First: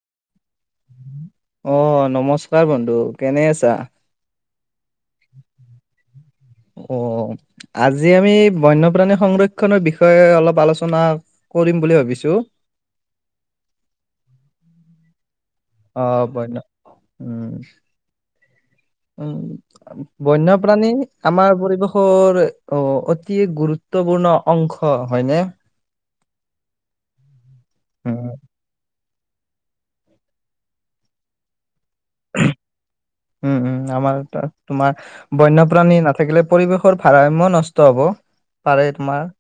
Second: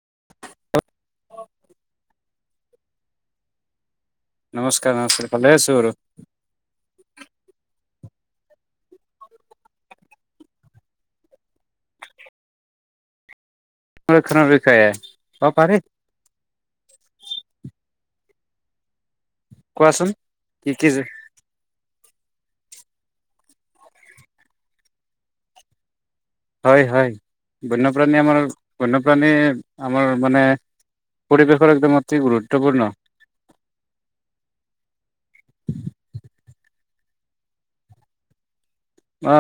[inaudible] অ, নমস্কাৰ বন্ধু, কেনে আছা? নমস্কাৰ নমস্কাৰ ভালে আছো আৰু। অ', আজি আমি বন্যপ্ৰাণী সংৰক্ষনৰ বিষয়ে অলপ আলোচনা কৰিম বুলি ভাবিছো। খানা ভি খায়া হে। অ, বন্য উম। উম, কোৱাচোন কি কি বন্যপ্ৰাণী যে আমাৰ পৰিৱেশ [unintelligible] অ, অতি গুৰুত্বপূৰ্ণ অংশ হয়নে। হয় হয়। বন্যপ্ৰাণী উম আমাৰ বন্য প্ৰানী আমাৰ মানে, পৰিৱেশৰ একদম অতি গুৰুত্বপূৰ্ণ উম, উম, আমাৰ তোমাৰ বন্যপ্ৰাণী নাথাকিলে পৰিৱেশৰ ভাৰসাম্য নষ্ট হ'ব। পাৰে তোমাৰ। অ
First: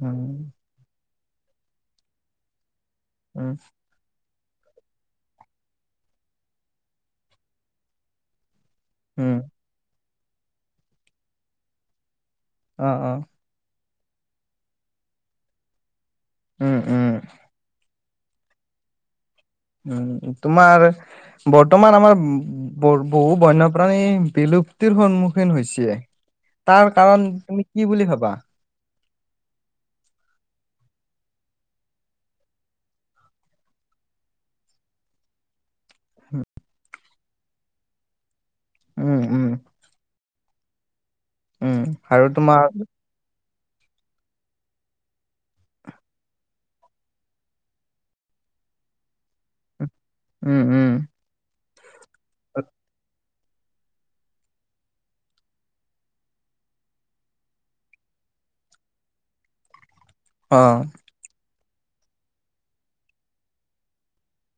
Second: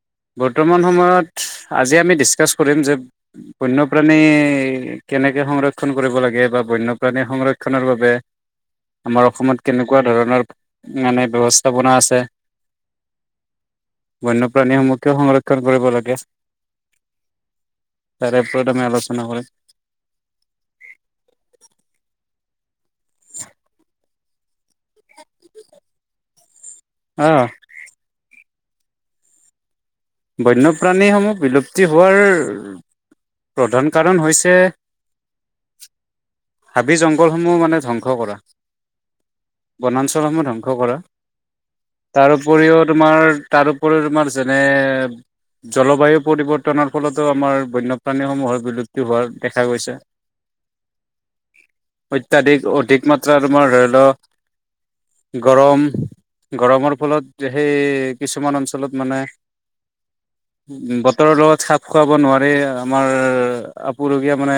উম বৰ্তমান সময়ত আজি আমি ডিছকাছ কৰিম যে উম বন্যপ্ৰাণী কেনেকে সংৰক্ষণ কৰিব লাগে বা বন্যপ্ৰাণীৰ সংৰক্ষণৰ বাবে আমাৰ উম অসমত কেনেকুৱা ধৰক ধৰক, মানে ব্যৱস্থাপনা আছে অ অ। বন্যপ্ৰাণীসমূহ কিয় সংৰক্ষণ কৰিব লাগে উম উম। তাৰে ওপৰত আমি আলোচনা কৰিম। উম, তোমাৰ বৰ্তমান আমাৰ ব বহু বন্যপ্ৰাণী বিলুপ্তিৰ সন্মুখীন হৈছে। তাৰ অ কাৰণ তুমি কি বুলি ভাবা? বন্যপ্ৰাণীসমূহ বিলুপ্তি হোৱাৰ প্ৰধান কাৰণ হৈছে হাবি জং জংঘলসমূহ মানে ধ্বংস কৰা। উম, উম, বনাঞ্চ সমূহ ধ্বংস কৰা উম, আৰু তাৰ তোমাৰ ওপৰিও তোমাৰ তাৰ ওপৰি তোমাৰ যেনেএ জলবায়ু পৰিৱৰ্তনৰ ফলতো আমাৰ বন্যপ্ৰাণীসমূহৰ বিলুপ্তি হোৱা দেখা গৈছে। উম উম। অত্যাধিক অধিক মাত তোমাৰ ধৰি লও, গৰম গৰমৰ ফলত সেই কিছুমান অঞ্চলত মানে অ', উম, বতৰৰ লগত সাপ খোৱাব নোৱাৰি আমাৰ আপুৰুগীয়া মানে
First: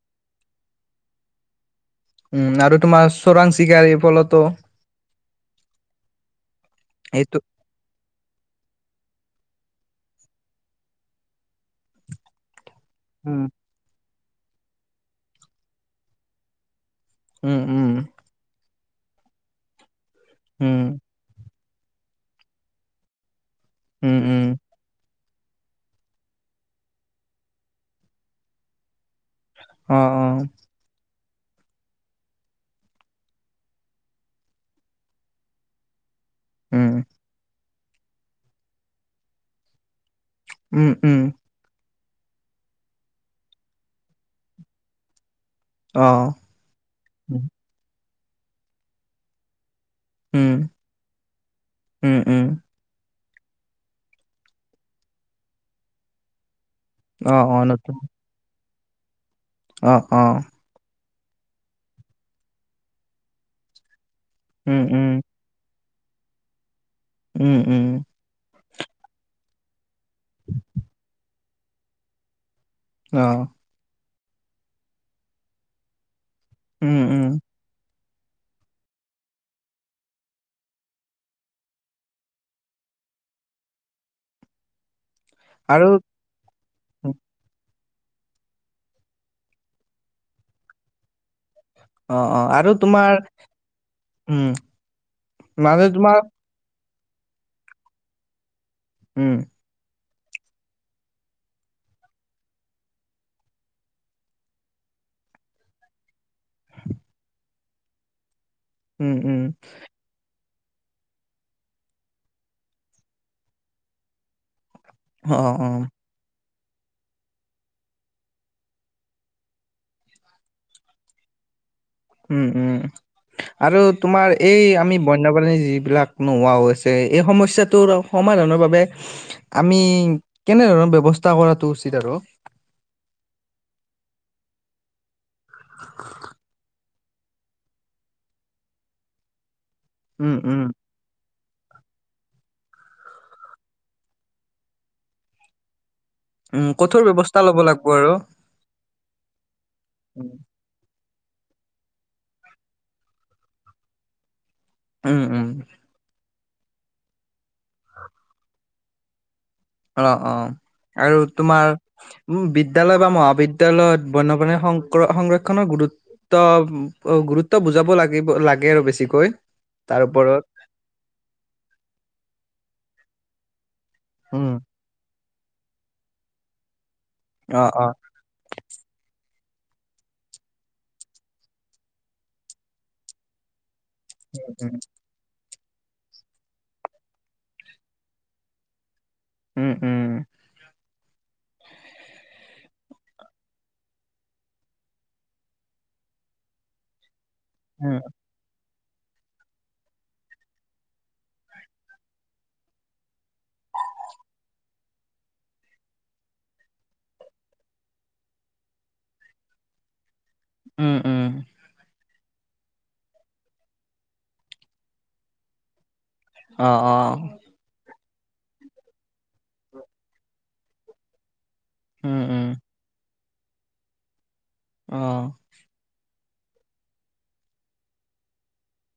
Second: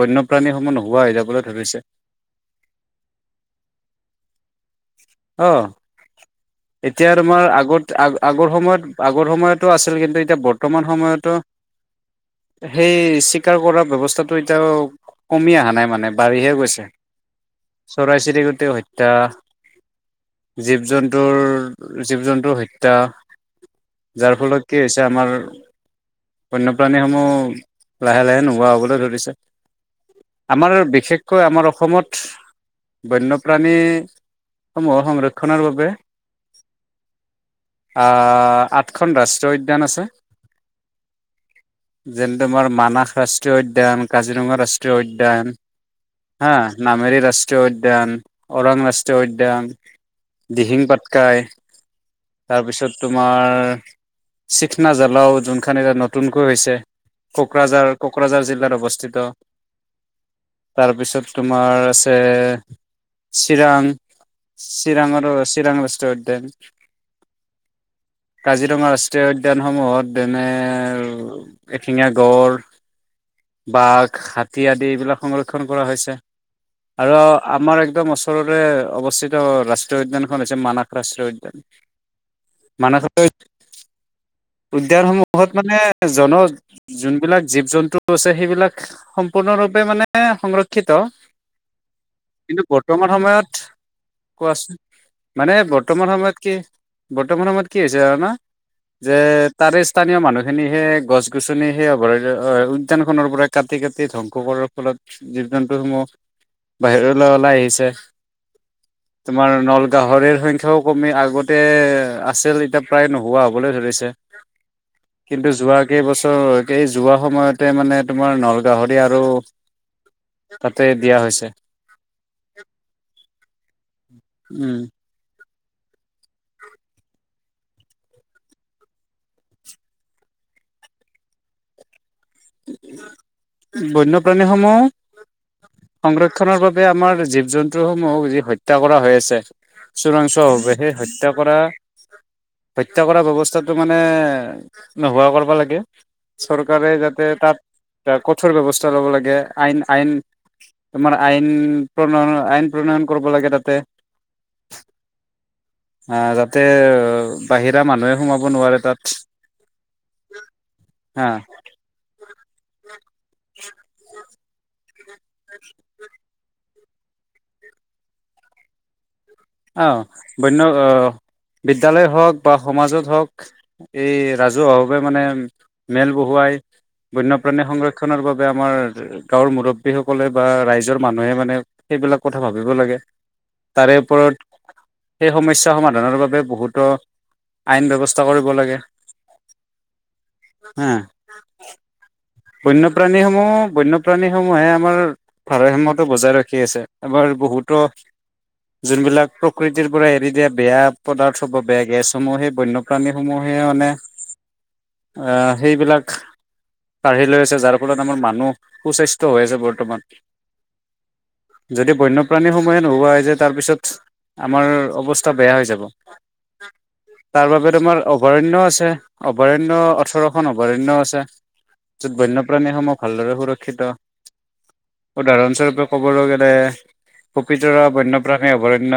বন্যপ্ৰাণীসমূহ নোহোৱা হৈ যাবলৈ ধৰিছে। উম আৰু তোমাৰ চোৰাং চিকাৰী ফলতো অ। এতিয়া এইটো তোমাৰ আগত আগ আগৰ সময়ত আগৰ সময়তো আছিল কিন্তু এতিয়া বৰ্তমান সময়তো সেই উম, চিকাৰ কৰা ব্যৱস্থা টো এতিয়াও কমি অহা নাই মানে, বাঢ়িহে গৈছে। উম, উম, চৰাই-চিৰিকতি হত ত উম, জীৱ-জন্তুৰ জীৱ-জন্তুৰ হত্যা উম, যাৰ উম, ফলত কি হৈছে আমাৰ বন্যপ্ৰাণী সমূহ লাহে লাহে নোহোৱা হবলৈ ধৰিছেো অ', অ', আমাৰ বিশেষ বিশকৈ আমাৰ অসমত বন্যপ্ৰাণী সমূহ সংৰক্ষণৰ বাবে উম। আহ আঠখন ৰাষ্ট্ৰীয় উদ্যান আছে। উম, উম। যেনে তোমাৰ মানাস ৰাষ্ট্ৰীয় উদ্যান, কাজিৰঙা ৰাষ্ট্ৰীয় উদ্যান অ', হা নামেৰী উম, ৰাষ্ট্ৰীয় উদ্যান। ওৰাং ৰাষ্ট্ৰীয় উদ্যান দিহিং পাতকাই, উম, উম, তাৰপিছত তোমাৰ চিখনা জ্বালাও যোনখন এতিয়া নতুনকৈ হৈছে। অ', কোকৰাঝাৰ কোকৰাঝাৰ জিলাৰ অৱস্থিত। আহ, আহ। তাৰপিছত তোমাৰ আছে চিৰাং উম, উম, চিৰাং আৰু চিৰাং ৰাষ্ট্ৰীয় উদ্যান। উম, উম। কাজিৰঙা ৰাষ্ট্ৰীয় উদ্যানসমূহত যেনে এশিঙা গঁড় আহ। হাতী আদি এইবিলাক সংৰক্ষণ কৰা হৈছে। উম, আৰু উম, আমাৰ প্ৰদম বছৰৰে অৱস্থিত ৰাষ্ট্ৰীয় উদ্যানখন হৈছে মানস ৰাষ্ট্ৰীয় উদ্যান মানস উদ্যানসমূহ কিহত মানে আৰু জন যোনবিলাক জীৱ জন্তু আছে সেইবিলাক সম্পূৰ্ণৰূপে মানে সংৰক্ষিত অ', অ', কিন্তু আৰু বৰ্তমান তোমাৰ সময়ত উম, কোৱাচোন মানে মাজে বৰ্তমান তোমাৰ সময়ত কি বৰ্তমানৰ সময়ত কি হৈছে জানা না যে উম, তাৰে চ স্থানীয় মানুহখিনিহে গছ গছনি সেই অভয়াৰণ্ অ উদ্যানখনৰ পৰা কাটি কাটি ধ্বংস কৰাৰ ফলত জীৱ জন্তুসমূহ বাহিৰলৈ ওলাই আহিছে এক উম, উম, তোমাৰ নলগাহিৰৰ সংখ্যা ত কমি আগতে আছিল এতিয়া প্ৰায় নোহোৱা হ'বলৈ ধৰিছে কিন্তু অ', যোৱা অ', কেইবছৰ এই যোৱা সময়তে মানে তোমাৰ নলগাহৰি আৰু তাতে দিয়া হৈছে উম উম আৰু তোমাৰ এই উম আমি বন্যপাণী যিবিলাক নোহোৱা হৈছে এই সমস্যা ত সমাধানৰ বাবে আমি কেনে ধৰণৰ ব্যৱস্থা কৰাটো উচিত আৰু বন্যপ্ৰাণীসমূহ সংৰক্ষণৰ বাবে তে আমাৰ জীৱ জন্তু সমূহ যি হত্যা কৰা হৈ আছে উম, চোৰাংচোৱা উম, হব সেই হত্যা কৰা হত্যা কৰা ব্যৱস্থাটো মানে নোহোৱা কৰবা লাগে উম চৰকাৰে কঠোৰ যাতে ব্যৱস্ তাত কঠোৰ ব্যৱস্থা ল'ব লাগে আইন আইন উম, তোমাৰ আইন প্ৰণয়ন আইন প্ৰণয়ন কৰিব লাগে তাতে উম উম আহ যাতে বাহিৰা মানুহে সোমাব নোৱাৰে তাত অ অ আৰু হা তোমাৰ উম বিদ্যালয় বা মহাবিদ্যয়ালয়ত বন প নে হং সংৰক্ষণৰ গুৰুত্ব অ গুৰুত্ব বুজাব লাগিব লাগে আৰু বেছিকৈ আহ তাৰ ওপৰত বন্য বিদ্যালয় হওক বা সমাজত হওক উ [inaudible] এই উম, ৰাজহা হৱে মানে মেল বহুৱাই বন্যপ্ৰাণী অ', অ', সংৰক্ষণৰ বাবে আমাৰ গাঁৱৰ মুৰববীসকলে বা ৰাইজৰ মানুহে মানে সেইবিলাক কথা ভাবিব লাগে তাৰে ওপৰত সেই [unintelligible] সমস্যা সমাধানৰ বাবে বহুতো আইন ব্যৱস্থা কৰিব লাগে উম উম হা বন্যপ্ৰাণী সমূহ বন্যপ্ৰাণী সমূহে আমাৰ ভাৰতসয়তো বজাই ৰখি আছে আমাৰ বহুতো উম, যোনবিলাক প্ৰকৃতিৰ পৰা এৰি দিয়া বেয়া পদাৰ্থ হ'ব বেয়া গেছসমূহ সেই বন্যপ্ৰাণী সমূহে মানে অ সেইবিলাক কাঢ়ি লৈ আছে যাৰ ফলত আমাৰ মানুহ সু-স্বাস্থ্য হৈ আছে বৰ্তমান উম। উম। যদি বন্য প্ৰাণী সমূহে নোহোৱা হৈ যোয় তাৰপিছত আমাৰ অৱস্থা বেয়া হৈ যাব অ অ তাৰ বাবে তোমাৰ অভয়াৰণ্য আছে অভয়াৰণ্য ওঠৰখন অভয়াৰণ্য আছে য'ত উম উম বন্যপ্ৰাণীসমূহ ভালদৰে সুৰক্ষিত অ উদাহৰণস্বৰূপে ক'বলৈ [unintelligible] পবিতৰা বন্যপ্ৰাণী অভয়াৰণ্য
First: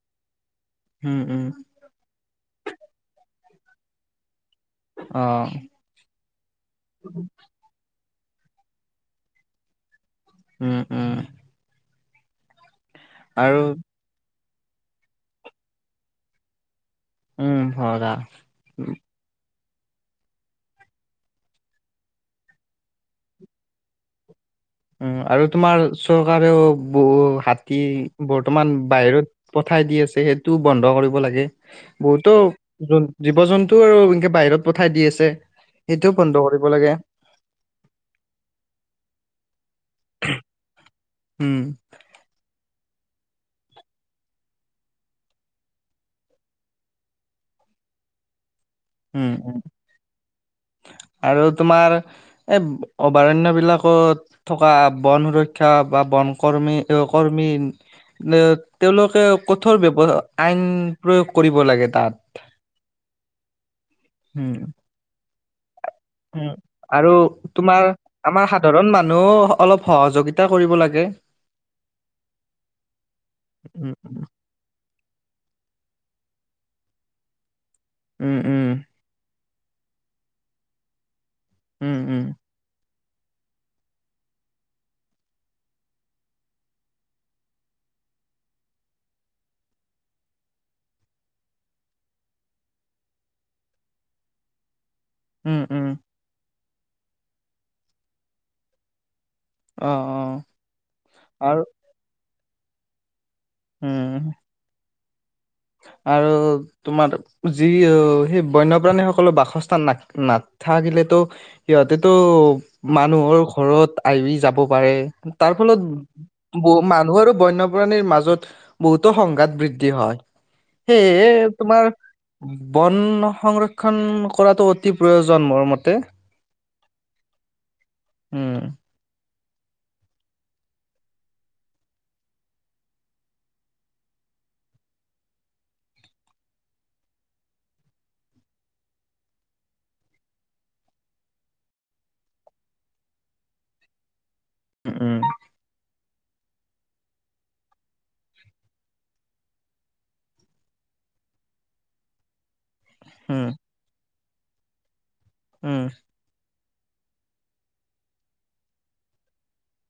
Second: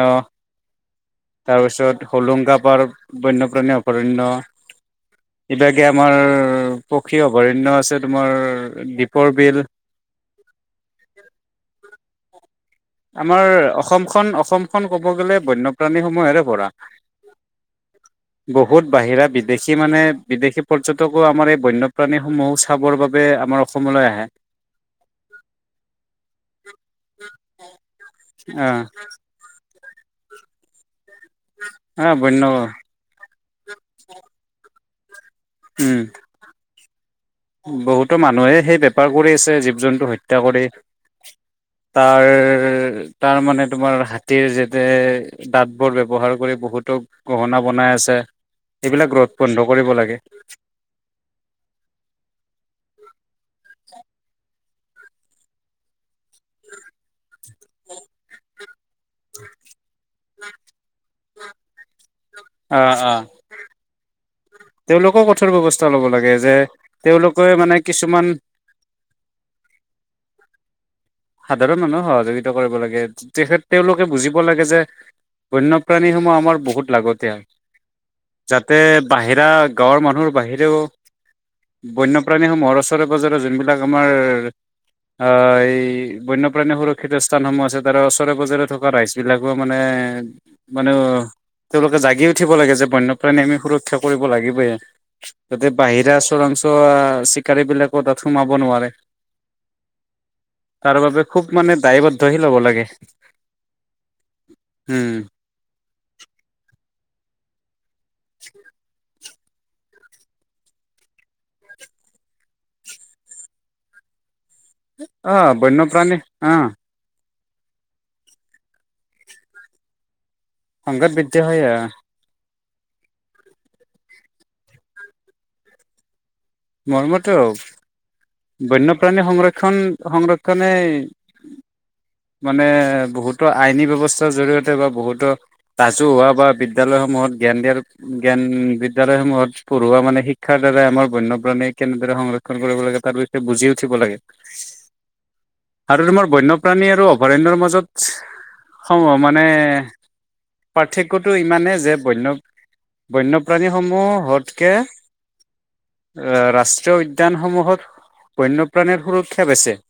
উম উম তাৰপিছত হোলোংকা পাৰ বন্য প্ৰাণী অভয়াৰণ্য অ ইভাগে আমাৰ পক্ষী অভয়াৰণ্য তোমাৰ দীপৰ বিল উম উম আমাৰ আৰু অসমখন অসমখন ক'ব গ'লে বন্যপ্ৰাণীসমূহেৰে ভৰা উম ভৰা বেছি মানে বিদেশী পৰ্যটকো আমাৰ এই বন্যপ্ৰাণীসমূহো চাবৰ বাবে আমাৰ অসমলৈ আহে উম আৰু তোমাৰ চৰকাৰেও বহু হাতী বৰ্তমান আহ বাহিৰত পঠাই দি আছে সেইটোও বন্ধ কৰিব [unintelligible] লাগে আহ বহুতো বন্য জীৱ জন্তু আৰু এনেকে বাহিৰত পঠাই দি আছে। উম সেইটোও বন্ধ কৰিব লাগে। বহুতো মানুহে সেই বেপাৰ কৰি আছে জীৱ জন্তু হত্যা কৰে। উম তাৰ তাৰ মানে, তোমাৰ হাতীৰ [unintelligible] দাঁতবোৰ ব্যৱহাৰ কৰি বহুতো গহনা বনাই আছে। এইবিলাক উম ৰোধ উম বন্ধ কৰিব লাগে। এই অভয়াৰণ্যবিলাকত থকা বন সুৰক্ষা বা বন কৰ্মী, কৰ্মী [unintelligible] তেওঁলোকে কঠোৰ ব্যৱ- আইন প্ৰয়োগ কৰিব লাগে তাত। অ'! অ'! উম! তেওঁলোকক উম আৰু মানে তোমাৰ কিছুমান আমাৰ সাধাৰণ মানুহ অলপ সহযোগিতা কৰিব লাগে। [unintelligible] সাধাৰণ মানুহক সহযোগিতা কৰিব লাগে। তেখেত উম তেওঁলোকে বুজিব লাগে যে বন্যপ্ৰাণীসমূহ আমাৰ বহুত লাগতিয়াল। উম যাতে উম বাহিৰা গাঁৱৰ মানুহৰ বাহিৰেও উম বন্য উম প্ৰাণীসমূহ ৰচ ওচৰে পাজৰে যোনবিলাক আমাৰ এই বন্যপ্ৰাণী সুৰক্ষিত স্থানসমূহ আছে। তাৰ ওচৰে পাজৰে থকা ৰাইচবিলাকো মানে, মানে তেওঁলোকে জাগি উঠিব লাগে যে, বন্যপ্ৰাণী আমি সুৰক্ষা কৰিব লাগিবই। উম তাতে উম বাহিৰা আচৰনচ ত' চিকাৰীবিলাকো তাত সোমাব নোৱাৰে। অ'! অ'! তাৰ বাবে খুব আৰু মানে দায়বদ্ধ শীল হ'ব লাগে। উম! উম! আৰু তোমাৰ যি [unintelligible] অ'! সেই বন্যপ্ৰাণীসকলৰ বাস বাসস্থান না নাথাকিলেতো সিহঁতেতো মানুহৰ ঘৰত আহি যাব। অ তাৰ বন্যপ্ৰাণী অ ফলত মানুহৰো বন্যপ্ৰাণীৰ মাজত বহুতো সংঘাত বৃদ্ধি হয় সংঘাত বৃদ্ধি হেই হয় তোমাৰ বন সংৰক্ষণ কৰাটো অতি প্ৰয়োজন মোৰ মতে মৰ্মমটো উম বন্যপ্ৰাণী সংৰক্ষ শিক্ষণ সংৰক্ষণে মানে বহুতো আইনী ব্যৱস্থাৰ জৰিয়তে বা বহুতো ৰাজু হা বা বিদ্যালয়সমূহত জ্ঞান দিয়াৰ জ্ঞান বিদ্যয়ালয়সমূহত পঢ়োৱা মানে শিক্ষাৰ দ্বাৰাই আমাৰ ব ণে কেনেদৰে সংৰক্ষণ কৰিব লাগে তাৰ বিষয়ে বুজি উঠিব লাগে উম আৰু তোমাৰ বন্যপ্ৰাণী আৰু অভয়াৰণ্যৰ মাজত সম মানে পাৰ্থক্যটো ইমানেই যে বন্য উম বন্যপ্ৰাণীসমূহ ততকে উম আহ ৰাষ্ট্ৰীয় উদ্যানসমূহত বন্যপ্ৰাণীৰ সুৰক্ষা বেচে [inaudible]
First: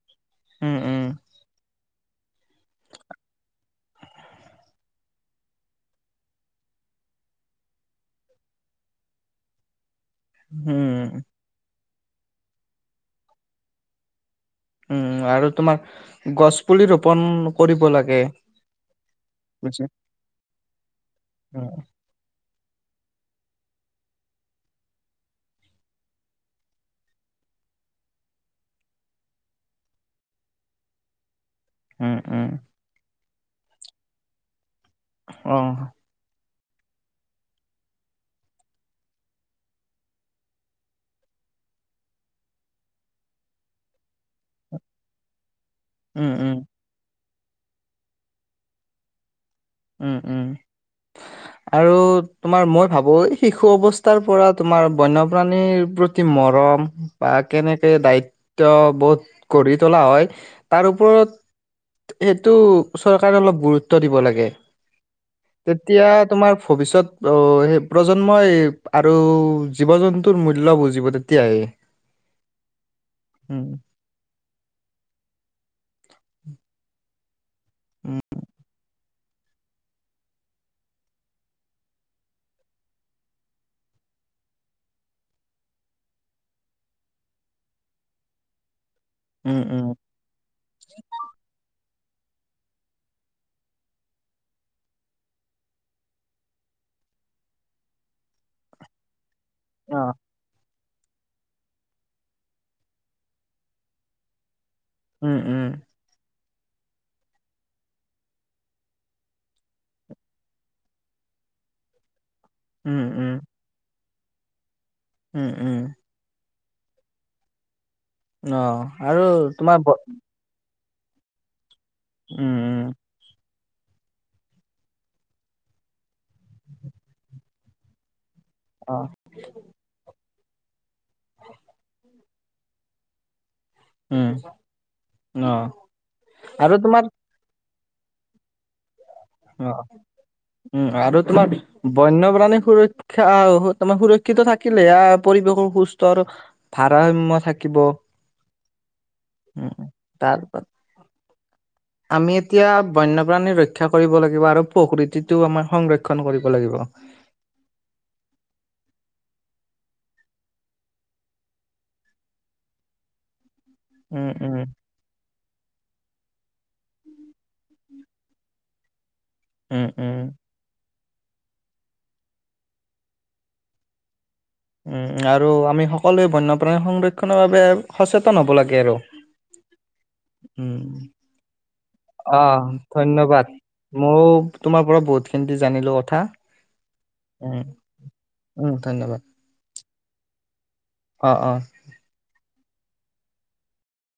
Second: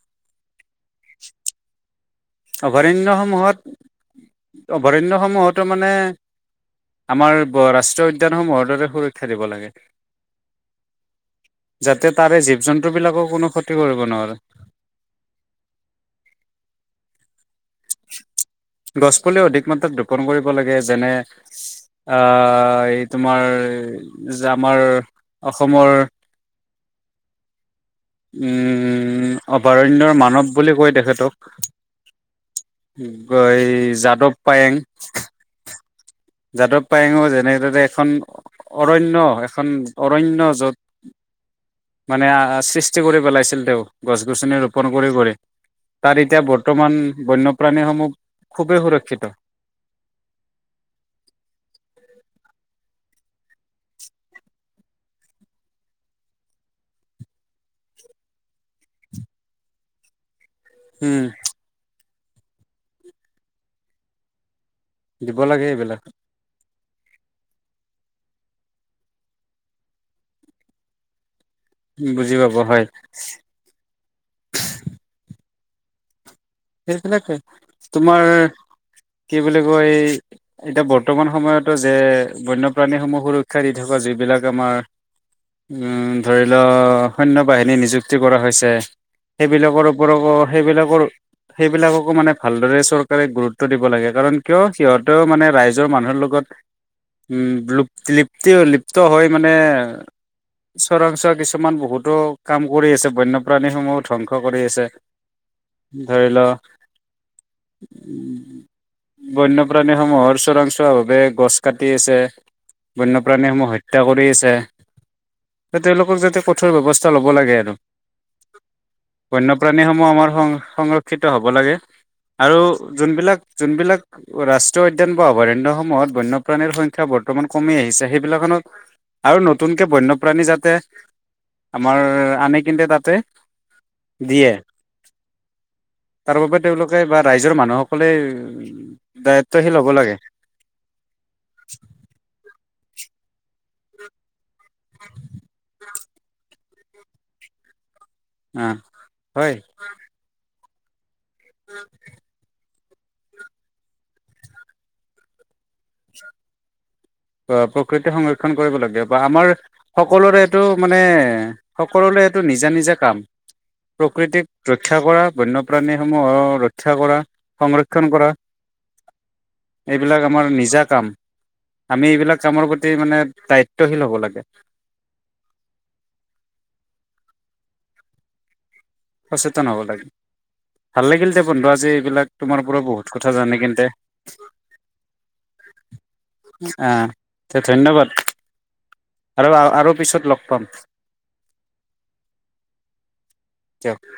উম উম অভয়াৰণ্যসমূহত, অভয়াৰণ্যসমূহতো মানে, আমাৰ ৰাষ্ট্ৰীয় উদ্যানসমূহৰ দৰে সুৰক্ষা দিব লাগে। হম। যাতে তাৰে জীৱ জন্তুবিলাকো কোনো ক্ষতি কৰিব নোৱাৰে। উম, আৰু তোমাৰ গছপুলি ৰোপন কৰিব লাগে গছ পুলি অধিক মাত্ৰাত ৰোপন কৰিব লাগে। যেনে, অ। এই তোমাৰ যে আমাৰ অসমৰ, উম, অভয়াৰণ্যৰ মানৱ বুলি কৈ তেখেতক। উম, উম। এই যাদৱ পায়েং। অ। যাদৱ পায়েংও যেনেদৰে এখন অৰণ্য এখন অৰণ্য য'ত, মানে সৃষ্টি কৰি পেলাইছিল তেওঁ গছ গছনি ৰোপন কৰি কৰি। তাৰ উম এতিয়া উম বৰ্তমান বন্যপ্ৰাণীসমূহ খুবেই সুৰক্ষিত। উম, উম। আৰু তোমাৰ মই ভাবো এই শিশু অৱস্থাৰ পৰা তোমাৰ বন্যপ্ৰাণীৰ প্ৰতি মৰম বা কেনেকে দায়িত্ব বোধ গঢ়ি তোলা হয়। তাৰ উম ওপৰত সেইটো চৰকাৰে অলপ গুৰুত্ব দিব লাগে। দিব লাগে এইবিলাক। তেতিয়া তোমাৰ ভৱিষ্যত ও সেই প্ৰজন্মই আৰু জীৱ জন্তুৰ মূল্য বুজিব তে বুজি পাব হয়। উম [unintelligible] তোমাৰ কি বুলি কয়, এতিয়া বৰ্তমান সময়তো যে বন্যপ্ৰাণীসমূহ সুৰক্ষা দি থকা যিবিলাক আমাৰ, উম, ধৰি লওঁ সৈন্য বাহিনী নিযুক্তি কৰা হৈছে। উম উম উম সেইবিলাকৰ ওপৰকো সেইবিলাকৰ সেইবিলাকক মানে ভাল চৰকাৰে গুৰুত দিব লাগে কাৰণ কিয় সিহঁতেও মানে ৰাইজৰ মানুৰ লগত, উম, লুপ লিপ্তি লিপ্ত হয় মানে অ চৰাংচোৱা কিছুমান বহুতো কাম কৰি আছে বন্যপ্ৰাণীসমূহ ধ্বংস কৰি আছে। উম, উম। ধৰি বন্যপ্ৰাণীসমূহৰ চোৰাংচোৱা ভাৱে গছ কাটি আছে। উম উম বন্যপ্ৰাণীসমূহ হত্য ত্যা কৰি আছে। উম উম তেওঁলোকক যাতে ক কঠোৰ ব্যৱস্থা ল'ব লাগে আৰু। অ আৰু তোমাৰ বন্যপ্ৰাণী ব- সমূহ আমাৰ সং সংৰক্ষ। শিক্ষিত হ'ব লাগে। উম আৰু উম যোনবিলাক যোনবিলাক ৰাষ্ট্ৰীয় উদ্যান বা অভয়াৰণ্যসমূহত বন্যপ্ৰাণীৰ সংখ্যা বৰ্তমান কমি আহিছে সেই খনত অ আৰু নতুনকে বন্য প্ৰণী যাতে আমাৰ। আনে কিন্ত তাতেই। উম, অহ। তাৰ বাবে তেওঁলোকে বা ৰাইজৰ মানুহক। সকলে অহ উম আৰু তোমাৰ বন্যপ্ৰাণী সুৰ। সুৰক্ষিত থাকিলে পৰিৱেশৰ সুস্থ আৰু ভাৰসাম্য থাকিব। আহ হয় উম তাৰ। [unintelligible] আমি এতিয়া। বন্যপ্ৰাণী ৰক্ষা কৰিব লাগিব আৰু প্ৰকৃতিটো আমাৰ সংৰক্ষন কৰিব লাগিব। প্ৰকৃতি সংৰক্ষণ কৰিব লাগে বা আমাৰ সকলোৰে এইটো মানে সকলোৰে এইটো নিজা নিজা কাম। উম প্ৰকৃতিক উম ৰক্ষা কৰা বন্যপ্ৰাণীৰ। মূহক ৰক্ষা কৰা সংৰক্ষণ কৰা। উম উম এইবিলাক আমাৰ নিজা কাম। আমি এইবিলাক কামৰ প্ৰতি মানে দায়িত্বশীল হ'ব লাগে। উম আৰু আমি সকলোৱে বন্যপ্ৰাণীৰ সংৰক্ষনৰ বাবে সচেতন হ'ব লাগে আৰু। সচেতন হব লাগে ভাল লাগিল দে বন্ধু আজি। এইবিলাক তোমাৰ অ' পৰা বহুত কথা ধন্যবাদ জানি কিন্তে মইও তোমাৰ পৰা বহুতখিনি জানিলো কথা আহ উম ধন্যবাদ উম ধন্যবাদ। আৰু আৰু পিছত লগ পাম অঁ অঁ [unintelligible]